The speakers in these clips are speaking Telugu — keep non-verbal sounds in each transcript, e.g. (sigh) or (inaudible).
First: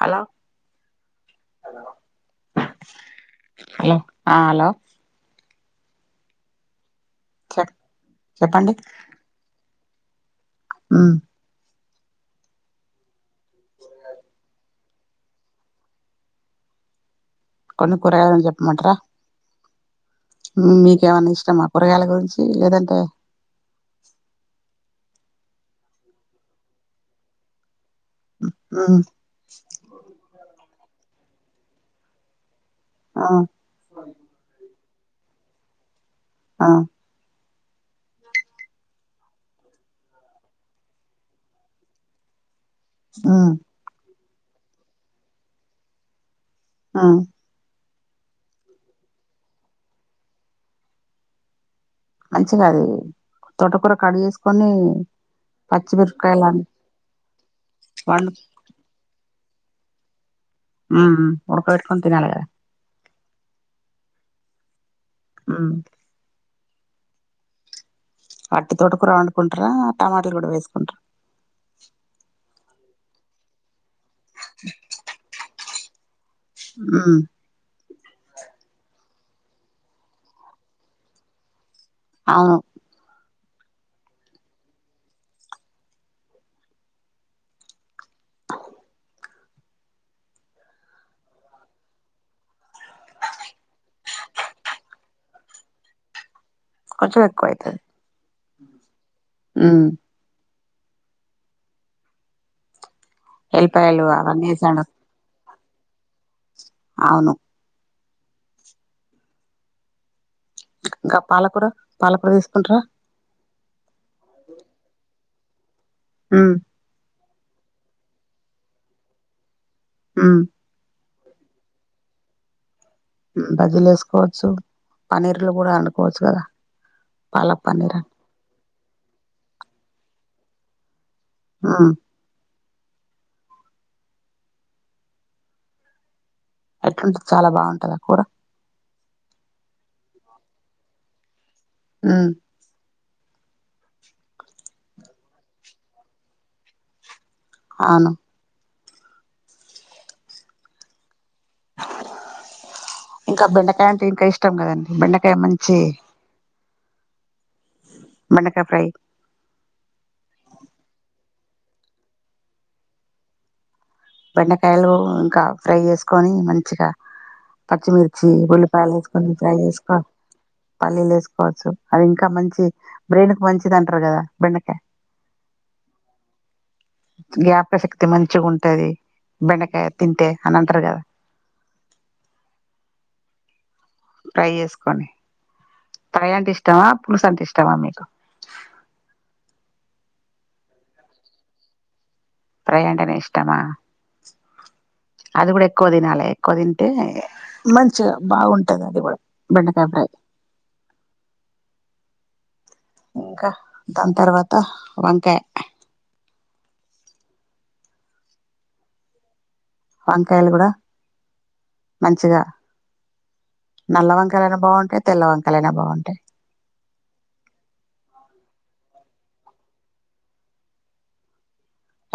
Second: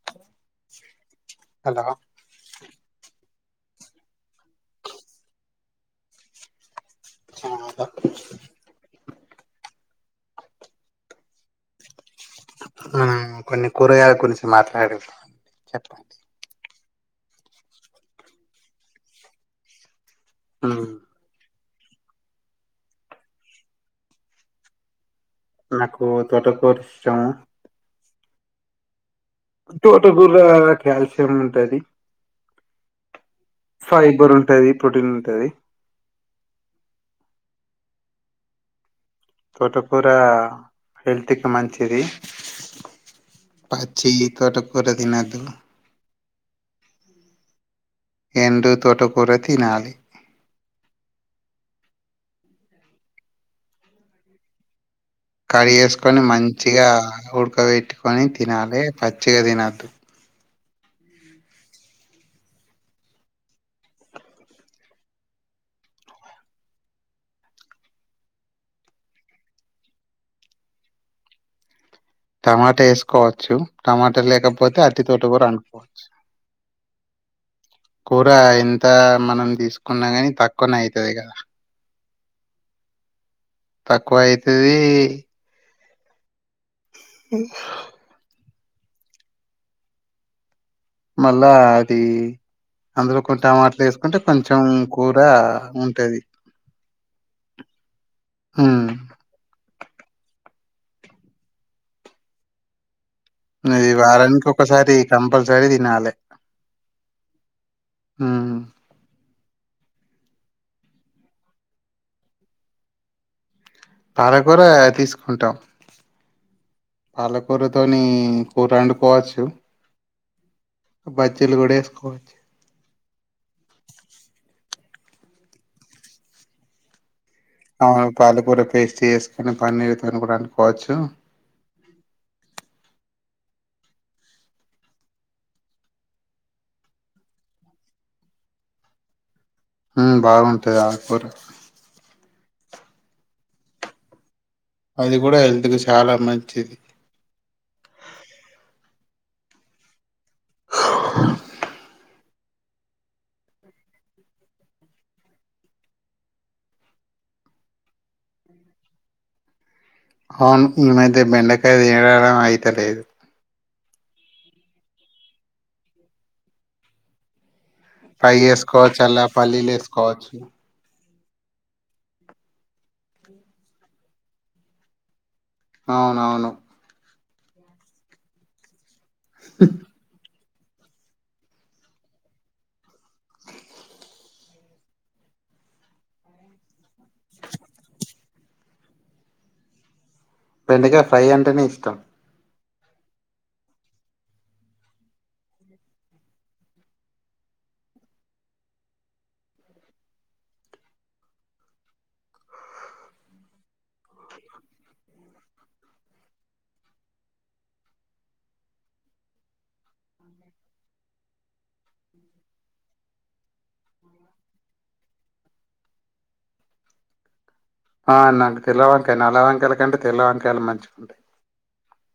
హలో హలో హలో చెక్ చెప్పండి ఊ మనం కొన్ని కూరగాయ గురించి మాట్లాడదం చెప్పన్ కొన్ని కూరగాయని జప్మంటరా మీకేమన్న ఇష్టమా కూరగాయల గురించి లేదంటే నాకు తోటకూర్ ఇష్టము ఉ ఉమ్ తోటకూర అట్ క్యాల్సియం ఉంటాది ఆ ఫైబర్ ఉంటాది ప్రొటిన్ ఉంటాది ఆ తోట కూర హెల్త్ కి మంచిది మ్మ్ పచ్చి తోటకూర తిన్నదు ఆ ఎండు తోటకుర తినాలి మంచిగది తోటకూర కడిగేసుకొని కడిగేసుకొని మంచిగా ఉడ్కబెట్టుకొని వండు తినాలే పచ్ చేదినద్దు ఉమ్ ఉడక పెట్టుకొని తినాలగదా ఉమ్ అట్టి తోటకూడా వండుకుంటార టమాటలు కూడా వేసుకుంటార టమాటా వేసుకోవచ్చు టమాటల్ లేకపోతే అట్టి తోట కూడా అండుకో మ్మ్ కూరా ఎంతా మనం తీసుకున్నా కాని తక్కువనే అయితది కదా అవును తక్కువ అయితదీ ఉమ్ మళ్ళా అది అందులో కొన్ని టమాట్లు వేసుకుంటే కొంచెం కూర ఉంటది. కొంచెము ఎక్కువయితది హుమ్ ఉమ్ మరి ఎల్లిపాయలు వారానికి అవన్నీ వేసి ఒకసారి కంపల్ సరి దినాలే అవును ఊ ఇంకా పాలకూర పాలకూర తీసుకుంటరా పాలకూర తీస్ ఉంటా ఊ పాలకూరతోని కూర అండుకోవచ్చు ఊ బజ్జీలు కూడా ఏసుకోవచ్చు బజ్జీలేసుకోవచ్చు పనీర్లు కూడా అండుకోవచ్చు కదా పాలక్ అ పన్నీర్ అని పాలకూర పేస్ట్ చేసుకుని పన్నీర్ తోని కూడా అండుకోవచ్చు ఆ అట్లుంటది చాలా బావుంటాదా కూర ఊమ్ బావుంటాది ఆ కూర ఊ అది కూడా హెల్త్ కి చాలా మంచిది ఆను ఇంకా బెండకాయ అంటే ఇంకా ఇష్టం కదండి బెండకాయ మంచి బెండకాయ ఫ్రై అవును ఈ మధ్య బెండకాయ తీ (unintelligible) డం అయితలేదు బెండకాయలు ఇంకా ఫ్రై చేసుకోని మంచిగా పచ్చిమిర్చి ఫ్రై చేసుకోవచ్చు అలా ఉల్లిపాయలేసుకొని ఫ్రై పల్లీలు చేసుకో వేసుకోవచ్చు పల్లీలేసు కోవచ్చు అది ఇంకా మంచి బ్రెయిన్ కు మంచిదంటారు కదా బెండకాయ అవునవును జ్ఞాపకశక్తి మంచిగుంటాది బెండకాయ తింటే అలాఅంటరు కదా ఫ్రై చేసుకొని కర్రీ అంటే ఇష్టమా, పులుసు అంటే ఇష్టమా మీకు? బెండకాయ ఫ్రై అంటేనే ఇష్టం. ఫ్రై అంటేనే ఇష్టమా. అది కూడా ఎక్కువ తినాలె ఎక్కువ తింటే మంచిగా బావుంటది అది కూడా బెండకాయ ఫ్రై. ఇంకా దాని తర్వాత వంకాయ వంకాయలు కూడా మంచిగా నల్ల వంకాయలైనా బావుంటయి, తెల్ల వంకాయలైన బావుంటయి. ఆ నాకు తెలవక నల్ల వంకాయలు కంటే తెల్ల వంకాయలు మంచిగా ఉంటయి.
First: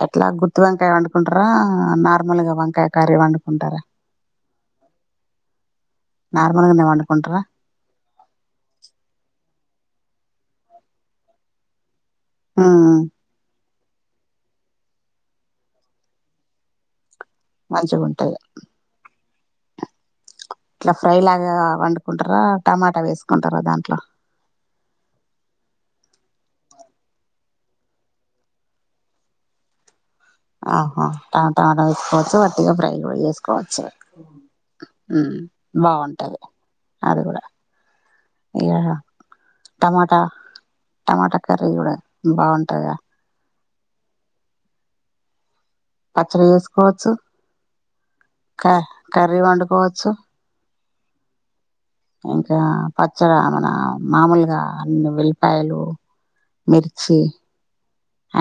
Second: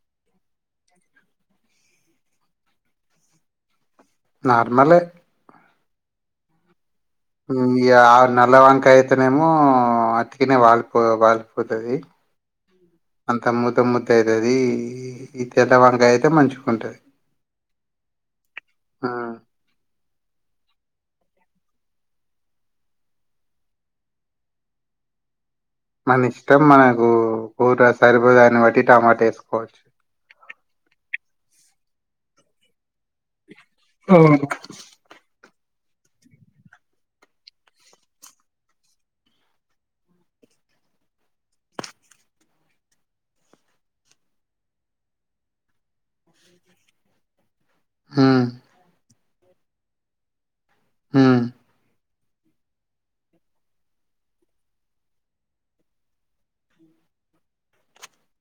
ఎట్లా గుత్తివంకాయ వండుకుంటరా, నార్మల్ గా వంకాయ కర్రీ వండుకుంటరా. నార్మలే నార్మల్ గానే వండురా. హ్ యా ఆ నల్ల వంకాయా అయితేనేమో ఆ అతికినయి వాలిపో వాలిపోతది. ఆహా తొమ్ముది అయితది ఈ తెల్లవంకాయ అయితే మంచిగుంటది. మంచిగుంటయా ఆ ఇట్లా ఫ్రై లాగా వండుకుంటరా, టమాట వేసుకుంటరా దాంట్లా. మన ఇష్టం మనకు కూర సరిపోయే దాన్ని బట్టి టమాట వేసుకోవచ్చు. ఆహా ట టమాట వేసుకోచ్చు, వట్టిగా ఫ్రై ఎస్కోవచ్చు అవును హ్ బావుంటది. అది కూడా ఇగా టమాట టమాట కర్రీ కూడా బావుంటదా. పచ్చడి చేసుకోవచ్చు, ఉహ్ క కర్రీ వండుకోవచ్చు. ఉహ్ ఇంకా పచ్చడ మన మామూలుగా అన్ని ఎల్లిపాయలు, మిర్చి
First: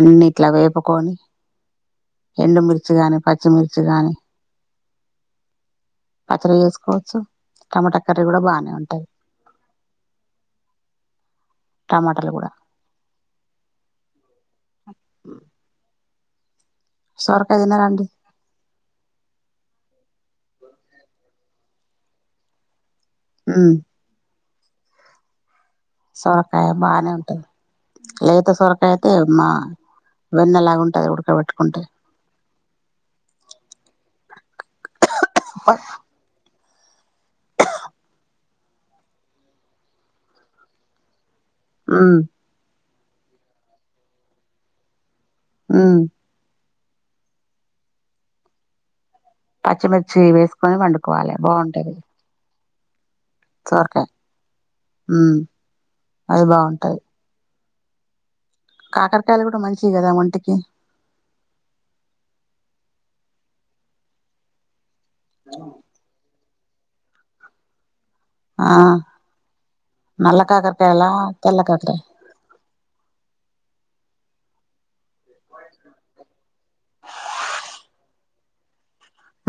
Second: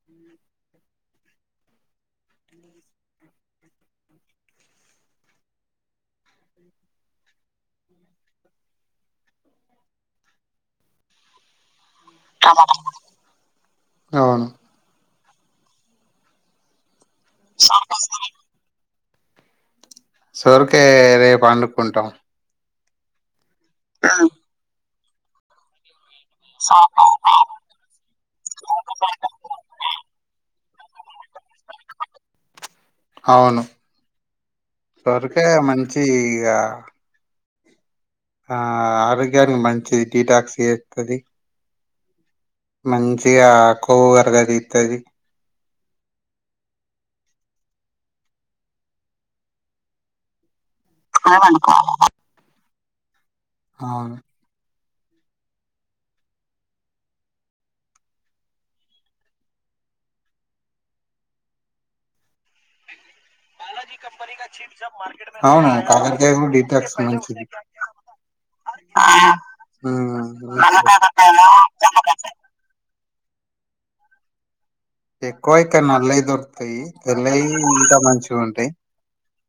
అన్ని ఇట్లా వేపుకొని ఎండుమిర్చి గాని, పచ్చిమిర్చి గాని పచ్చడి చేసుకోవచ్చు, టమాటా కర్రీ కూడా బానే ఉంటది. టమాటాలు కూడా అవును. సొరకాయ తినరా అండి. సొరకాయ రేపు వండుకుంటం. ఉహ్ సొరకాయ బానే ఉంటది. లేత సొరకాయ అయితే మా వెన్నెలాగ ఉంటది ఉడకబెట్టుకుంటే. అవును సొరకాయ మంచి ఇగా ఆ ఆరోగ్యానికి మంచిది డీటాక్స్ చేస్తది. ఉహ్ మంచిగా ఆ కొవ్వు కరగదితది. ఉహ్ పచ్చిమిర్చి వేసు కొని వండుకోవాలే బావుంటాది సోర్కాయ అవును ఊ అది బావుంటాయి కాకరకాయలు కూడా మంచివి కదా ఒంటికి అవునా కాకరకాయ కూడి కక్స్ మంచిది ఆ నల్ల కాకరకాయాలా తెల్ల కాకర ఎక్కువ ఐతే నల్లయి దొరుకుతాయి తెల్లయి ఇంకా మంచిగుంటాయి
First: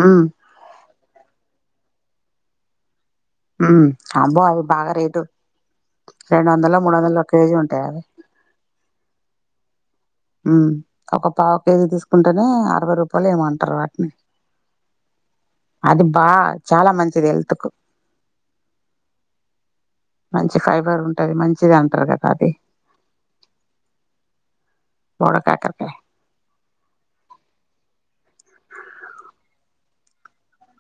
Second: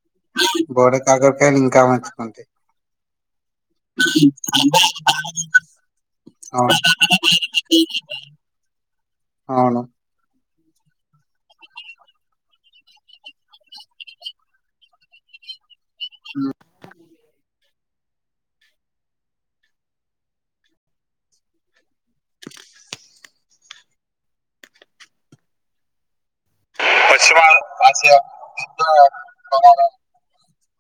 ఉమ్ బోడ కాకర కాయలు ఇంకా మంచిగుంటయ్ ఉమై అబ్బో అవి బాగా రేటు రెండు అవును వందలో మూడు వందలో కేజీ ఉంటాయి అవి అవును ఊ ఒక పావు కేజీ తీసుకుంటేనే అరవై రూపాయలో ఏమో అంటారు వాటిని అది బా చాలా మంచిది హెల్త్ కు మంచి ఫైబర్ ఉంటాది మంచిది అంటారు కదా అది బోడ కాకరకాయ్ (unintelligible)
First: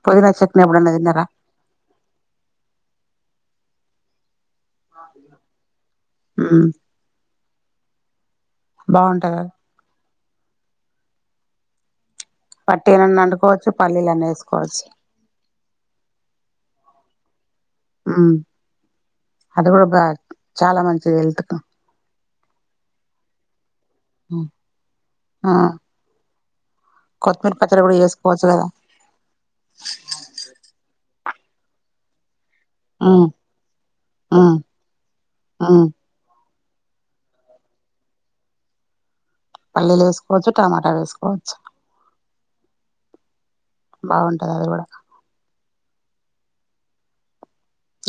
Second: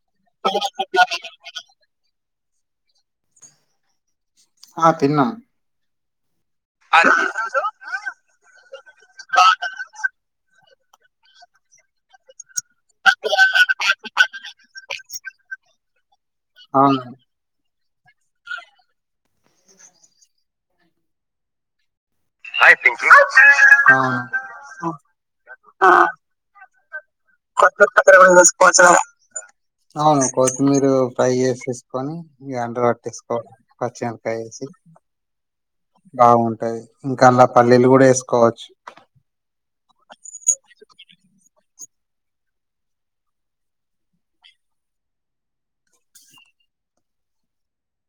పుదినా చట్ని ఎప్పుడన్నా తిన్నారా ఆ తిన్నాం ఊ అది పట్టీలన్నా వండుకోవచ్చు పల్లీలన్నా ఏసుకోవచ్చు అవును ఉమ్ అది కూడా బా చాలా మంచిది హెల్త్ కు ఉమ్, ఆ కొత్తిమీర పచ్చడి కూడా చేసుకోవచ్చు కదా అవును కొత్తిమీరు ట్రై చేసేసుకొని గ్రైండర్ ఉమ్ పట్టేసుకో పచ్చిమిరపకాయ ఉమ్ వేసి ఉమ్ బావున్ టాయి ఇంకా అల్లా పల్లీలు కూడా వేసుకోవచ్చు పల్లీలేసుకోవచ్చు టమాటా వేసు కోవచ్చు బాగుంటది అది కూడా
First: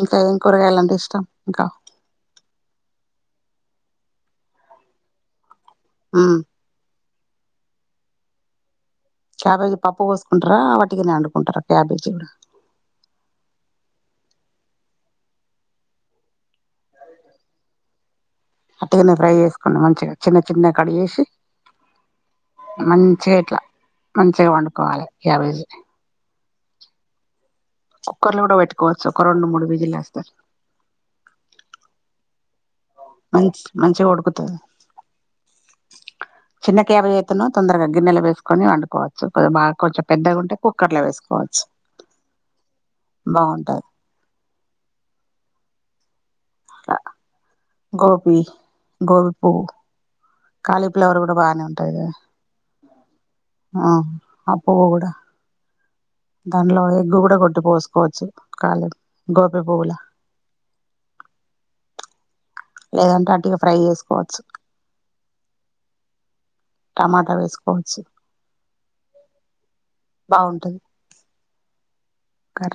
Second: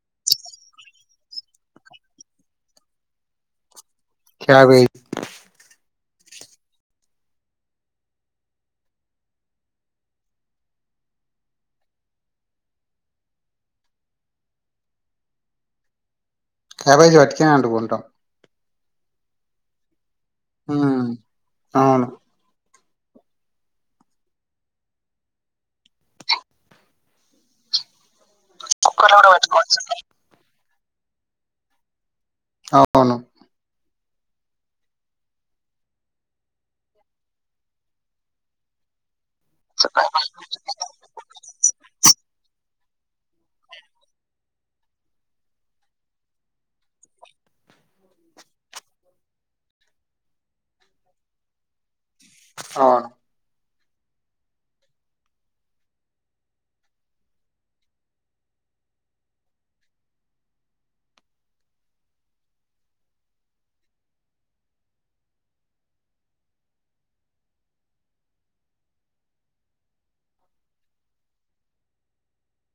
ఇంకా ఏం కూరగాయలాంటే ఇష్టం ఇంకా క్యాబేజ్ హ్మ్ క్యాబేజీ పప్పు పోసుకుంటారా వాటిగానే వండుకుంటారా క్యాబేజీ కూడా క్యాబేజీ వట్టిగానే వండుకుంటాం అట్టుగానే ఫ్రై చేసుకుం మంచిగా చిన్న చిన్న కడి ఉమ్ వేసి అవును మంచిగా ఇట్లా మంచిగా వండుకోవాలి యాబైజ కుర్లు కూడా పెట్టుకోవచ్చు ఒక రెండు మూడు విజులు వేస్తారు అవును మంచి మంచిగాడ్కు (inaudible) బాగా కొంచెం పెద్దగా ఉంటే కుక్కర్ లో వేసుకోవచ్చు బ అ గోబీ గో పూ క్యాలీఫ్లవర్ కూడా బాగానే ఉంటది కదా అవును ఆ ఆ పువ్వు కూడా లేదంటే వటుగా ఫ్రై చేసుకోవచ్చు టమాటా వేసుకోవచ్చు బాగుంటది కర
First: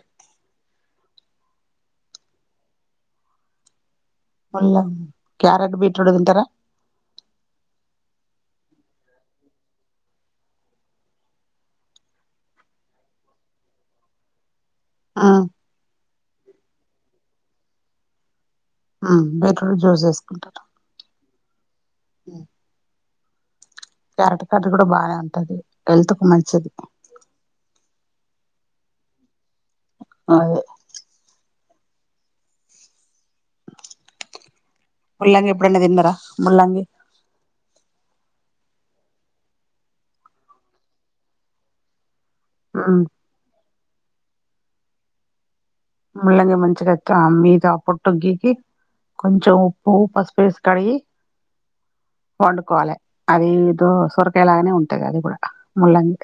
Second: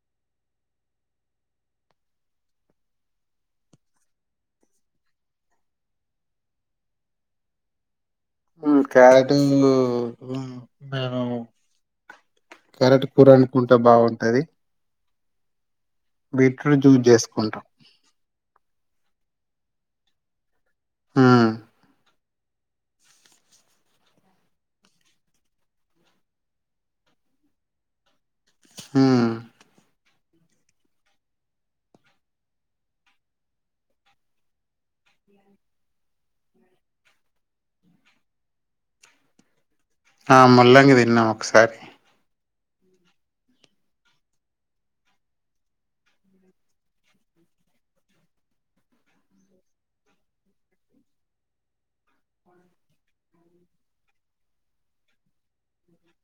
మళ్ళ క్యారెట్ బీట్రూట్ తింటారా ఊ క్యారెట్ మేను క్యారెట్ కూర వండుకుంట బాగుంటది ఆ బీట్రూట్ జూస్ చేసుకుంటాం హ బీట్రూట్ జ్యూస్ చేసుకుంటారు. ఉమ్ ఊ క్యారెట్ కర్రీ కూడా బానే ఉంటది హెల్త్ కు మంచిది ఊ అదే ముల్లంగి ఎప్పుడన్న తిన్నారా ముల్లంగి ఆ ముల్లంగి తిన్నాం ఒకసారి ఊ ముల్లంగి మంచిగా మీద ఆ పొట్టు గీకి కొంచెం ఉప్పు పసుపు వెసి కడిగి వండుకోవాలే అది ఇదో సొరకాయలాగానే ఉంటది అది కూడా ముల్లంగి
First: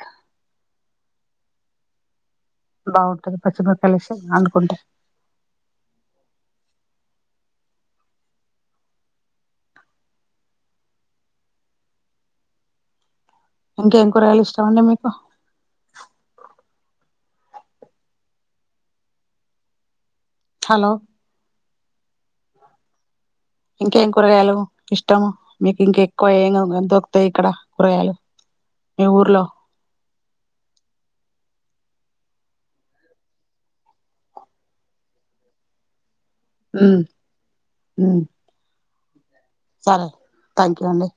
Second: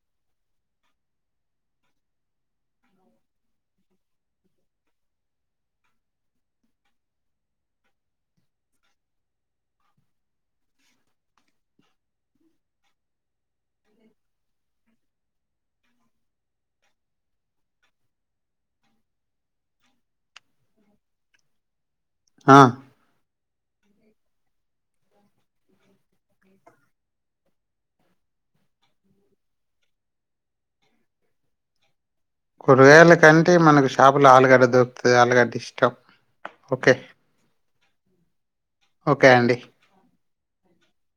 బాగుంటది పచ్చిబకాలు వేస్తె అంటుకుంట ఇంకేం కురగాయలు ఇష్టం అండి మీకు హలో ఆ ఇంకేం కూరగాయలు ఇష్టము మీకు ఇంక ఎక్కువ ఏ ఎ దొరుకుతాయి ఇక్కడ కూరగాయలు మీ ఊర్లో కూరగాయల కంటే మనకు షాపులు ఆలుగడ్డ దొరుకుతుంది ఆలుగడ్డ ఇష్టం ఓకే ఊ ఓకే అండి థాంక్యూ యు అండి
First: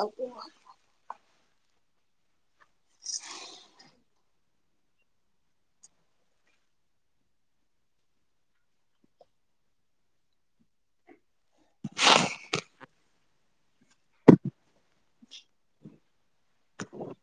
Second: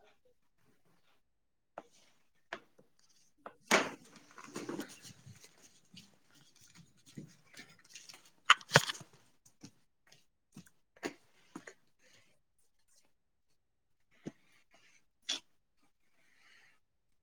అ ఉమ్